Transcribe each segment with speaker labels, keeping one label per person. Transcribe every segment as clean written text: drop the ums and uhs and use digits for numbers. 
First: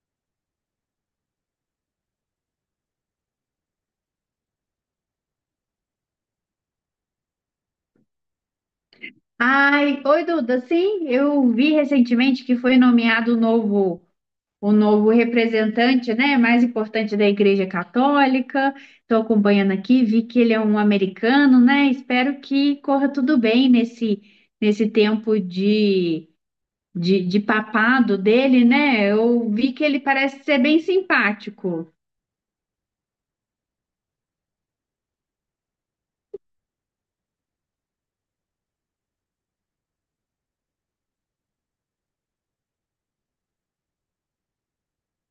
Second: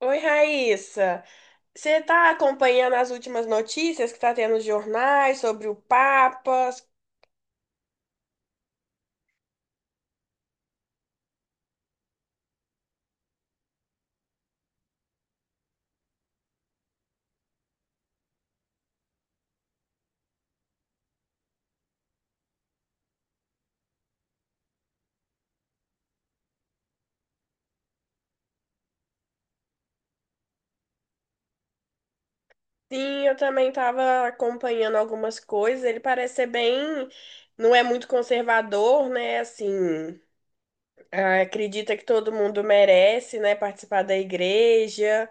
Speaker 1: Oi, Raíssa. Você está acompanhando as últimas notícias que está tendo nos jornais sobre o Papa?
Speaker 2: Ai, oi Duda, sim, eu vi recentemente que foi nomeado o novo representante, né, mais importante da Igreja Católica. Estou acompanhando aqui, vi que ele é um americano, né? Espero que corra tudo bem nesse, nesse tempo de papado dele, né? Eu vi que ele parece ser bem simpático.
Speaker 1: Sim, eu também estava acompanhando algumas coisas. Ele parece ser bem, não é muito conservador, né? Assim, ah, acredita que todo mundo merece, né, participar da igreja.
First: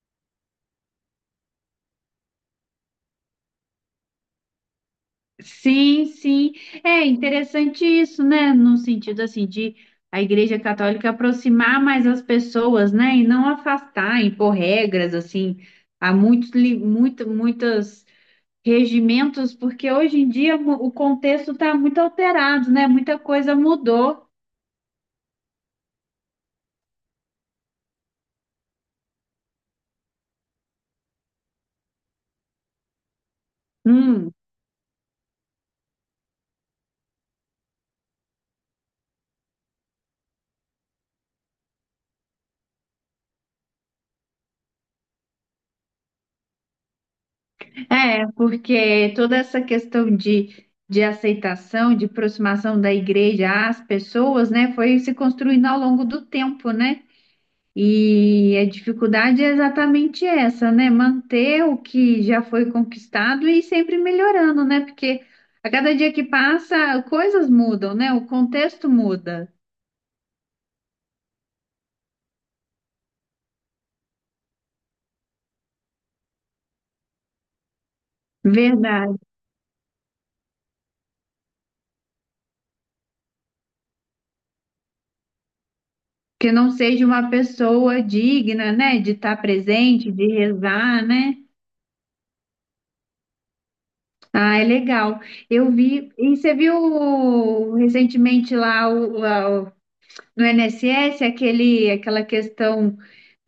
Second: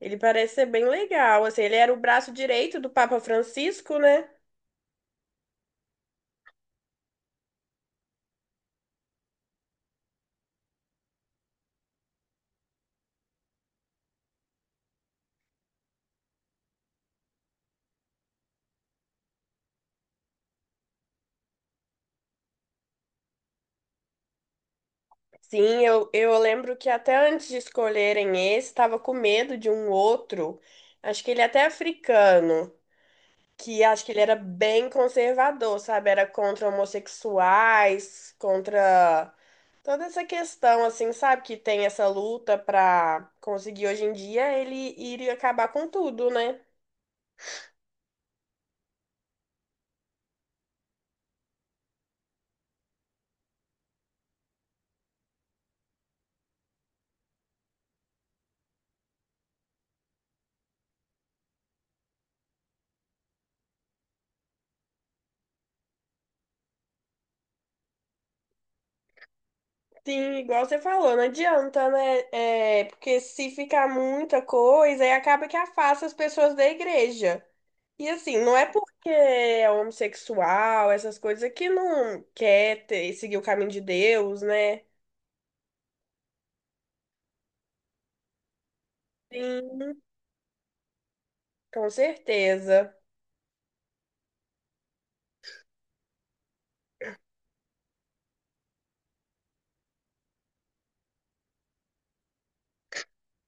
Speaker 1: Ele parece ser bem legal. Assim, ele era o braço direito do Papa Francisco, né?
Speaker 2: Sim, sim. É interessante isso, né? No sentido assim de a Igreja Católica aproximar mais as pessoas, né? E não afastar, impor regras assim. Há muitos, muito, muitos regimentos, porque hoje em dia o contexto está muito alterado, né? Muita coisa mudou.
Speaker 1: Sim, eu lembro que até antes de escolherem esse, estava com medo de um outro, acho que ele é até africano, que acho que ele
Speaker 2: Hum,
Speaker 1: era bem conservador, sabe? Era contra homossexuais, contra toda essa questão, assim, sabe? Que tem essa luta pra conseguir hoje em dia, ele iria acabar com tudo, né?
Speaker 2: é, porque toda essa questão de aceitação, de aproximação da igreja às pessoas, né, foi se construindo ao longo do tempo, né? E a dificuldade é exatamente essa, né? Manter o que já foi conquistado e ir sempre melhorando, né? Porque a cada dia que passa, coisas mudam, né? O contexto muda.
Speaker 1: Sim, igual você falou, não adianta, né? É, porque se ficar muita coisa, aí acaba que afasta as pessoas da igreja. E assim, não é porque
Speaker 2: Verdade.
Speaker 1: é homossexual, essas coisas, é que não quer seguir o caminho de Deus, né?
Speaker 2: Que não seja uma pessoa digna, né? De estar
Speaker 1: Sim,
Speaker 2: presente, de rezar, né?
Speaker 1: com certeza.
Speaker 2: Ah, é legal. Eu vi. E você viu recentemente lá no INSS aquele, aquela questão,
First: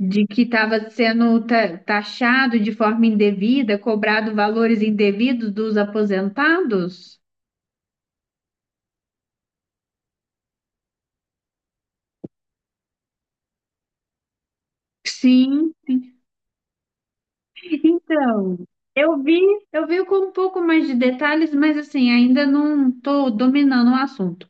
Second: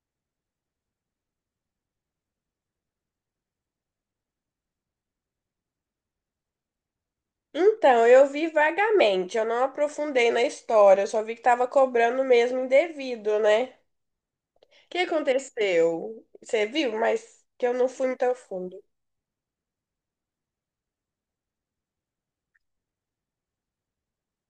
Speaker 2: de que estava sendo taxado de forma indevida, cobrado valores indevidos dos aposentados?
Speaker 1: Então, eu vi vagamente, eu não aprofundei na história, eu só vi que tava cobrando mesmo indevido, né? O que
Speaker 2: Sim,
Speaker 1: aconteceu? Você viu? Mas que eu não fui muito a
Speaker 2: então,
Speaker 1: fundo.
Speaker 2: eu vi, eu vi com um pouco mais de detalhes, mas assim, ainda não estou dominando o assunto.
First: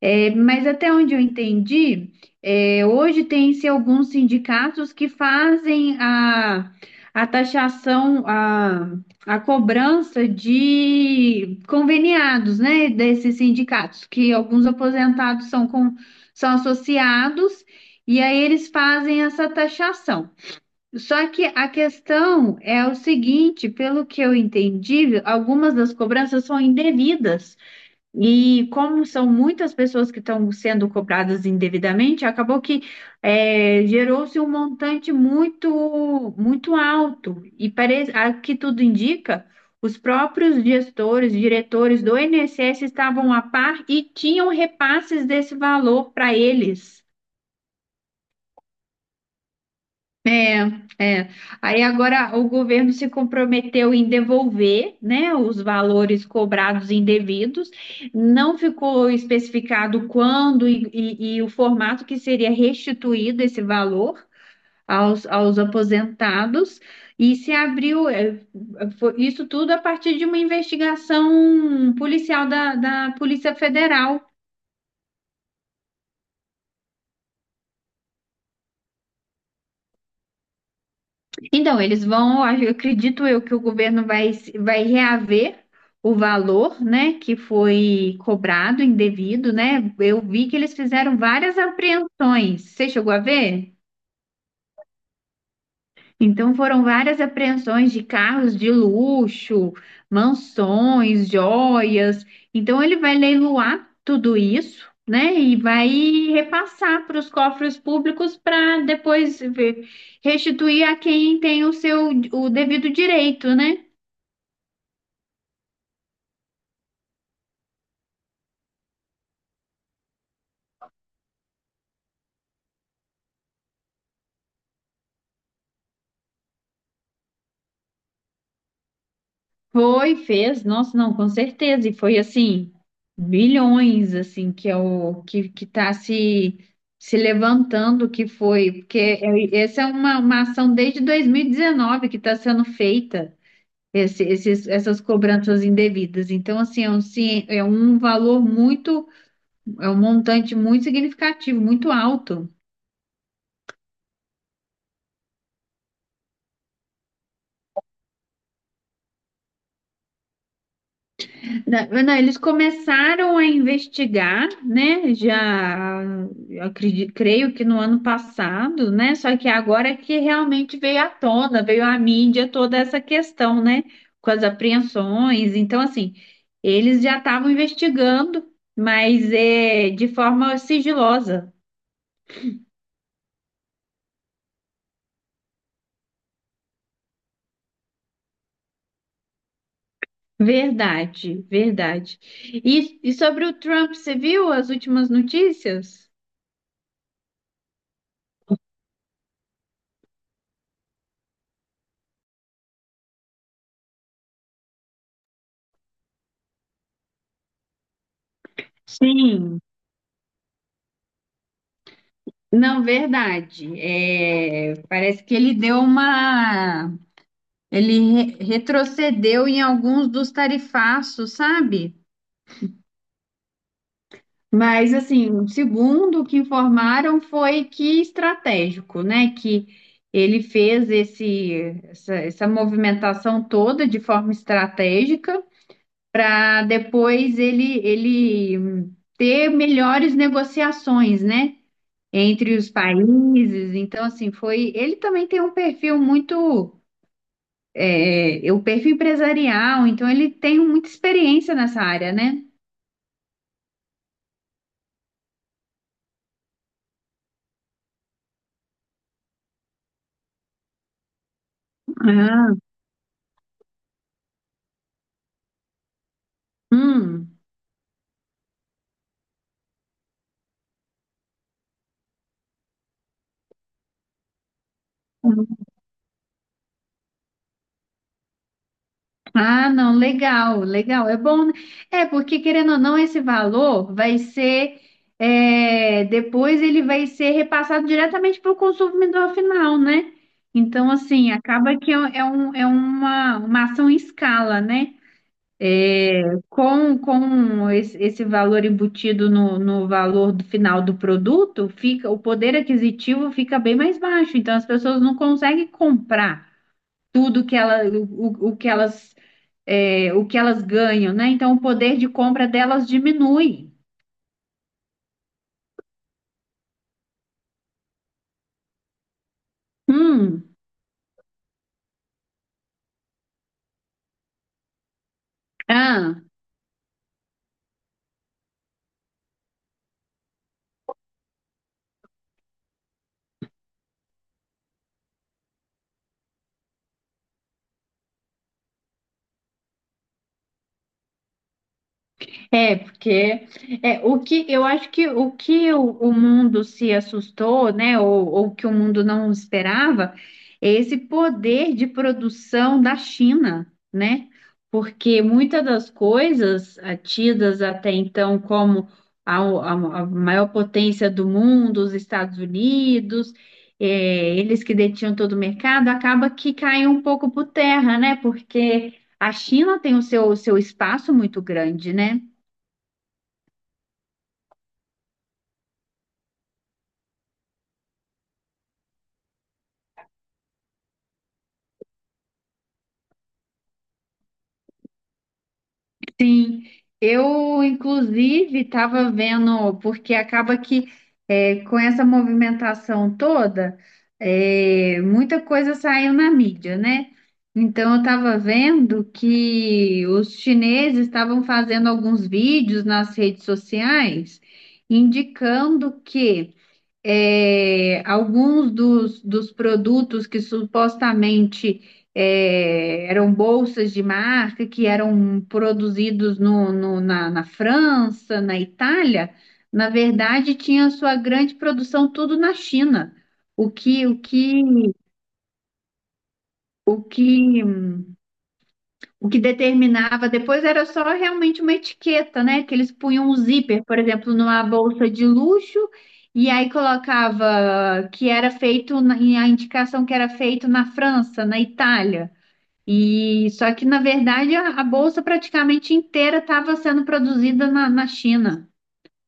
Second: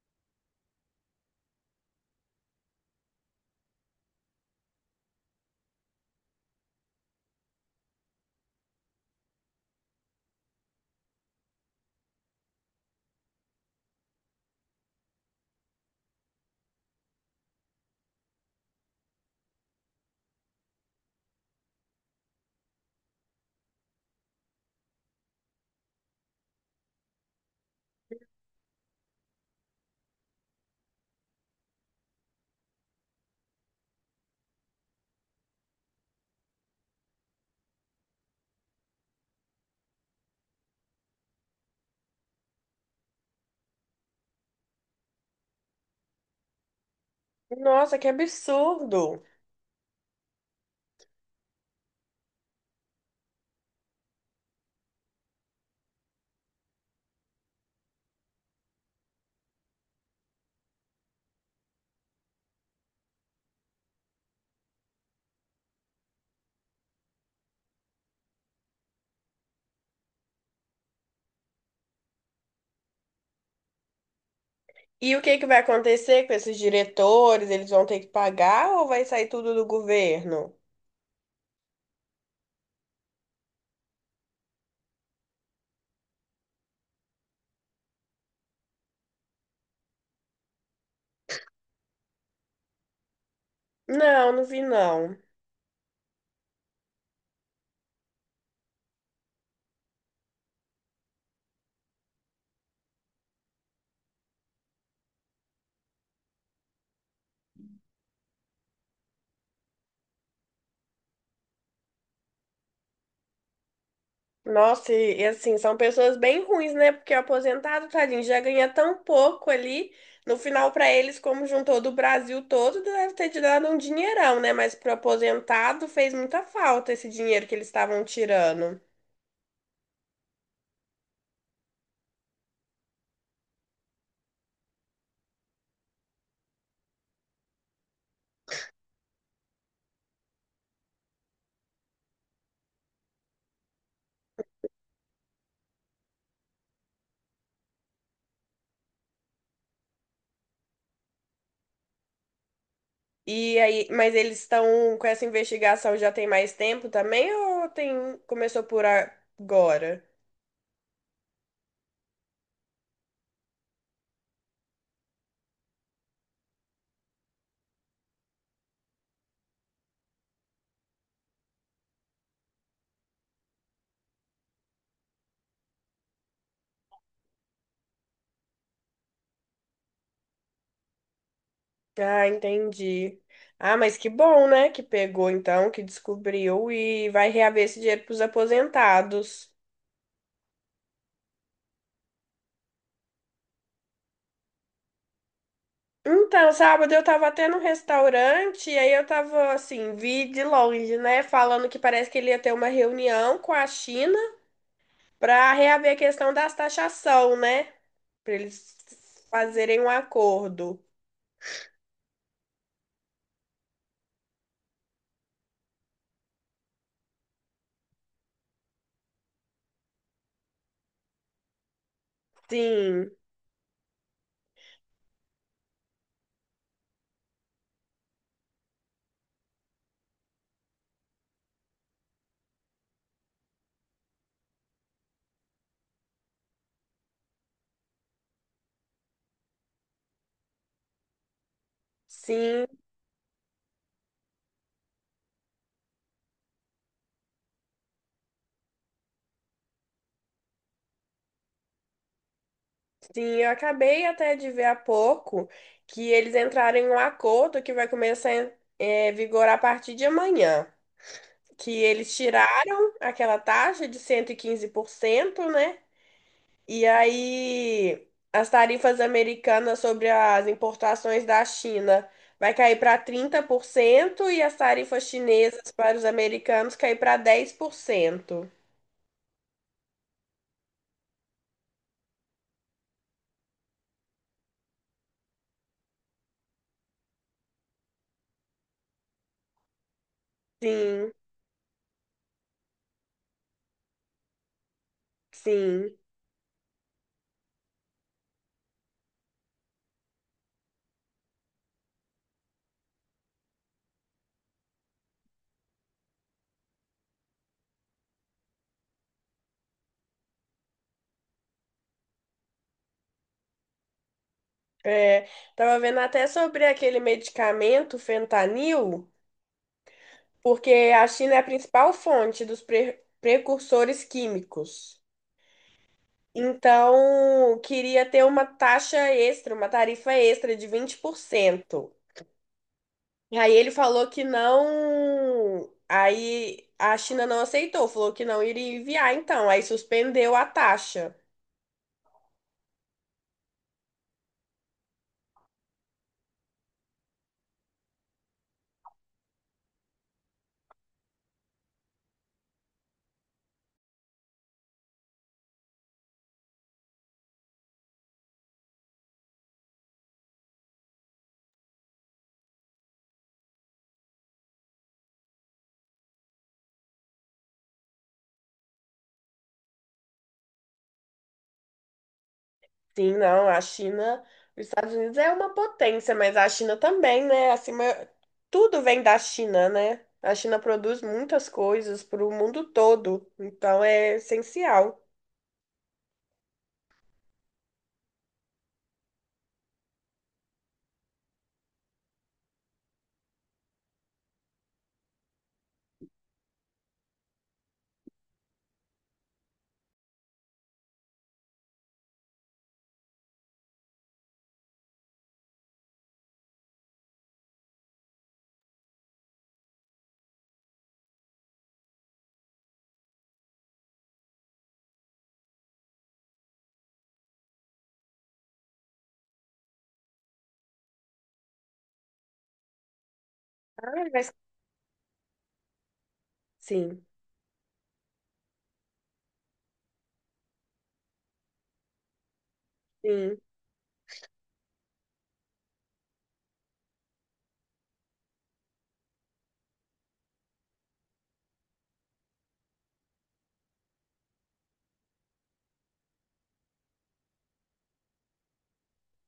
Speaker 2: É, mas até onde eu entendi, é, hoje tem-se alguns sindicatos que fazem a taxação, a cobrança de conveniados, né, desses sindicatos, que alguns aposentados são, com, são associados, e aí eles fazem essa taxação. Só que a questão é o seguinte, pelo que eu entendi, algumas das cobranças são indevidas. E como são muitas pessoas que estão sendo cobradas indevidamente, acabou que é, gerou-se um montante muito muito alto. E parece, a que tudo indica, os próprios gestores, diretores do INSS estavam a par e tinham repasses desse valor para eles.
Speaker 1: Nossa, que absurdo!
Speaker 2: É. Aí agora o governo se comprometeu em devolver, né, os valores cobrados indevidos. Não ficou especificado quando e o formato que seria restituído esse valor aos, aos aposentados. E se abriu, é, isso tudo a partir de uma investigação policial da Polícia Federal.
Speaker 1: E o que que vai acontecer com esses diretores? Eles vão ter que pagar ou vai sair tudo do governo?
Speaker 2: Então, eles vão, eu acredito eu que o governo vai reaver o valor, né, que foi cobrado indevido, né? Eu vi que eles fizeram várias apreensões. Você chegou a ver?
Speaker 1: Não, não vi não.
Speaker 2: Então foram várias apreensões de carros de luxo, mansões, joias. Então ele vai leiloar tudo isso, né? E vai repassar para os cofres públicos para depois restituir a quem tem o seu o devido direito, né?
Speaker 1: Nossa, e assim, são pessoas bem ruins, né? Porque o aposentado, tadinho, já ganha tão pouco ali. No final, pra eles, como juntou do Brasil todo, deve ter te dado um dinheirão, né? Mas pro aposentado fez muita falta esse dinheiro que eles estavam tirando.
Speaker 2: Foi, fez, nossa, não, com certeza. E foi assim, bilhões assim que é o que está se levantando que foi, porque essa é uma ação desde 2019 que está sendo feita essas cobranças indevidas. Então, assim, é um, é um valor muito, é um montante muito significativo, muito alto.
Speaker 1: E aí, mas eles estão com essa investigação já tem mais tempo também ou tem começou por agora?
Speaker 2: Não, eles começaram a investigar, né? Já eu acredito, creio que no ano passado, né? Só que agora é que realmente veio à tona, veio à mídia toda essa questão, né? Com as apreensões. Então, assim, eles já estavam investigando, mas é de forma sigilosa.
Speaker 1: Ah, entendi. Ah, mas que bom, né? Que pegou então, que descobriu e vai reaver esse dinheiro pros aposentados.
Speaker 2: Verdade, verdade. E sobre o Trump, você viu as últimas notícias?
Speaker 1: Então, sábado eu tava até num restaurante e aí eu tava assim, vi de longe, né? Falando que parece que ele ia ter uma reunião com a China pra reaver a questão das taxação, né? Pra eles
Speaker 2: Sim,
Speaker 1: fazerem um acordo.
Speaker 2: não, verdade. É, parece que ele deu uma. Ele retrocedeu em alguns dos tarifaços, sabe?
Speaker 1: Sim,
Speaker 2: Mas, assim, segundo o que informaram, foi que estratégico, né? Que ele fez esse, essa movimentação toda de forma estratégica para depois ele, ele ter melhores negociações, né? Entre
Speaker 1: sim,
Speaker 2: os países. Então, assim, foi. Ele também tem um perfil muito. É, é, o perfil empresarial, então ele tem muita experiência nessa área, né?
Speaker 1: sim. Eu acabei até de ver há pouco que eles entraram em um acordo que vai começar a vigorar a partir de amanhã. Que eles
Speaker 2: Ah,
Speaker 1: tiraram aquela taxa de 115%, né? E
Speaker 2: hum.
Speaker 1: aí, as tarifas americanas sobre as importações da China vai cair para 30% e as tarifas chinesas para os americanos cair para 10%.
Speaker 2: Ah, não, legal, legal. É bom, né? É, porque querendo ou não, esse valor vai ser. É, depois ele vai ser repassado diretamente para o consumidor final, né? Então,
Speaker 1: Sim,
Speaker 2: assim, acaba que é um, é uma ação em escala, né?
Speaker 1: sim.
Speaker 2: Com esse, esse valor embutido no, no valor do final do produto, fica o poder aquisitivo fica bem mais baixo. Então, as pessoas não conseguem comprar tudo que ela, o que elas, é, o que elas ganham, né? Então, o poder de compra delas diminui.
Speaker 1: É, tava vendo até sobre aquele medicamento, fentanil,
Speaker 2: Hum,
Speaker 1: porque a China é a principal fonte dos precursores químicos.
Speaker 2: ah.
Speaker 1: Então, queria ter uma taxa extra, uma tarifa extra de 20%. E aí ele falou que não. Aí a China não aceitou, falou que não iria enviar, então. Aí suspendeu a taxa.
Speaker 2: É, porque é, o que eu acho que o que o mundo se assustou, né, ou que o mundo não esperava, é esse poder de produção da China, né? Porque muitas das coisas ah, tidas até então como a, a- a maior potência do mundo, os Estados Unidos, é, eles que detinham todo o mercado, acaba que cai um pouco por terra, né? Porque a China tem o seu espaço muito grande, né?
Speaker 1: Sim, não, a China. Os Estados Unidos é uma potência, mas a China também, né? Acima, tudo vem da China, né? A China produz muitas coisas para o mundo todo, então é essencial.
Speaker 2: Sim, eu inclusive estava vendo, porque acaba que é, com essa movimentação toda, é, muita coisa saiu na mídia, né? Então eu estava vendo que os chineses estavam fazendo alguns vídeos nas redes sociais indicando que é, alguns dos produtos que supostamente é, eram bolsas de marca, que eram produzidos na França, na Itália, na verdade tinha sua grande produção tudo na China. O
Speaker 1: Ah,
Speaker 2: que, o
Speaker 1: mas...
Speaker 2: que, o
Speaker 1: Sim,
Speaker 2: que O que determinava depois era só realmente uma etiqueta, né? Que eles punham um
Speaker 1: sim.
Speaker 2: zíper, por exemplo, numa bolsa de luxo, e aí colocava que era feito, e a indicação que era feito na França, na Itália. E só que, na verdade, a bolsa praticamente inteira estava sendo produzida na China.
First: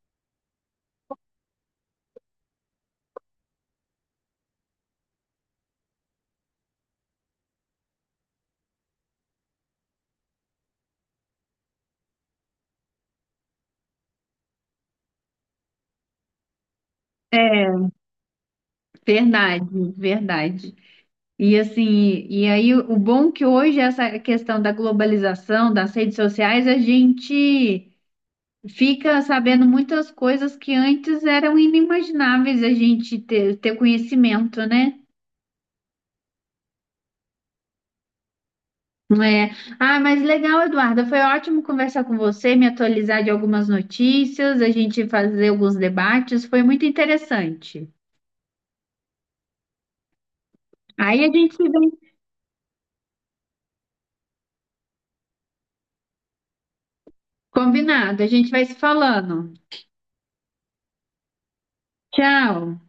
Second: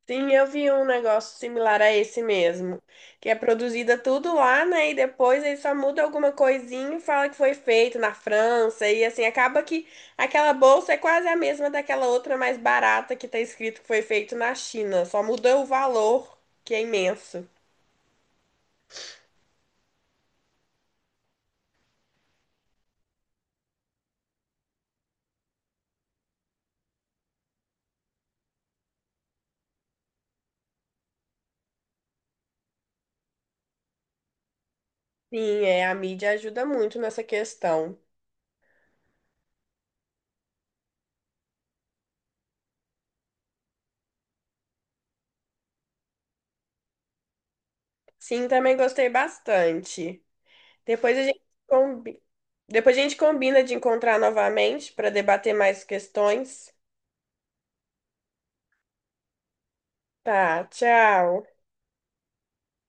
Speaker 1: Sim, eu vi um negócio similar a esse mesmo, que é produzida tudo lá, né? E depois aí só muda alguma coisinha e fala que foi feito na França. E assim, acaba que aquela bolsa é quase a mesma daquela outra mais barata que tá escrito que foi feito na China. Só muda o valor, que é imenso.
Speaker 2: É, verdade, verdade. E assim, e aí o bom que hoje essa questão da globalização, das redes sociais, a gente fica sabendo muitas coisas que antes eram inimagináveis a gente ter, ter conhecimento, né?
Speaker 1: Sim, é, a mídia ajuda muito nessa questão.
Speaker 2: É. Ah, mas legal, Eduarda. Foi ótimo conversar com você, me atualizar de algumas notícias, a gente fazer alguns debates. Foi muito interessante.
Speaker 1: Sim, também gostei bastante. Depois
Speaker 2: Aí
Speaker 1: a
Speaker 2: a
Speaker 1: gente
Speaker 2: gente se vê
Speaker 1: combi... Depois a gente combina de encontrar novamente para debater mais questões.
Speaker 2: combinado, a gente vai se falando.
Speaker 1: Tá, tchau.
Speaker 2: Tchau.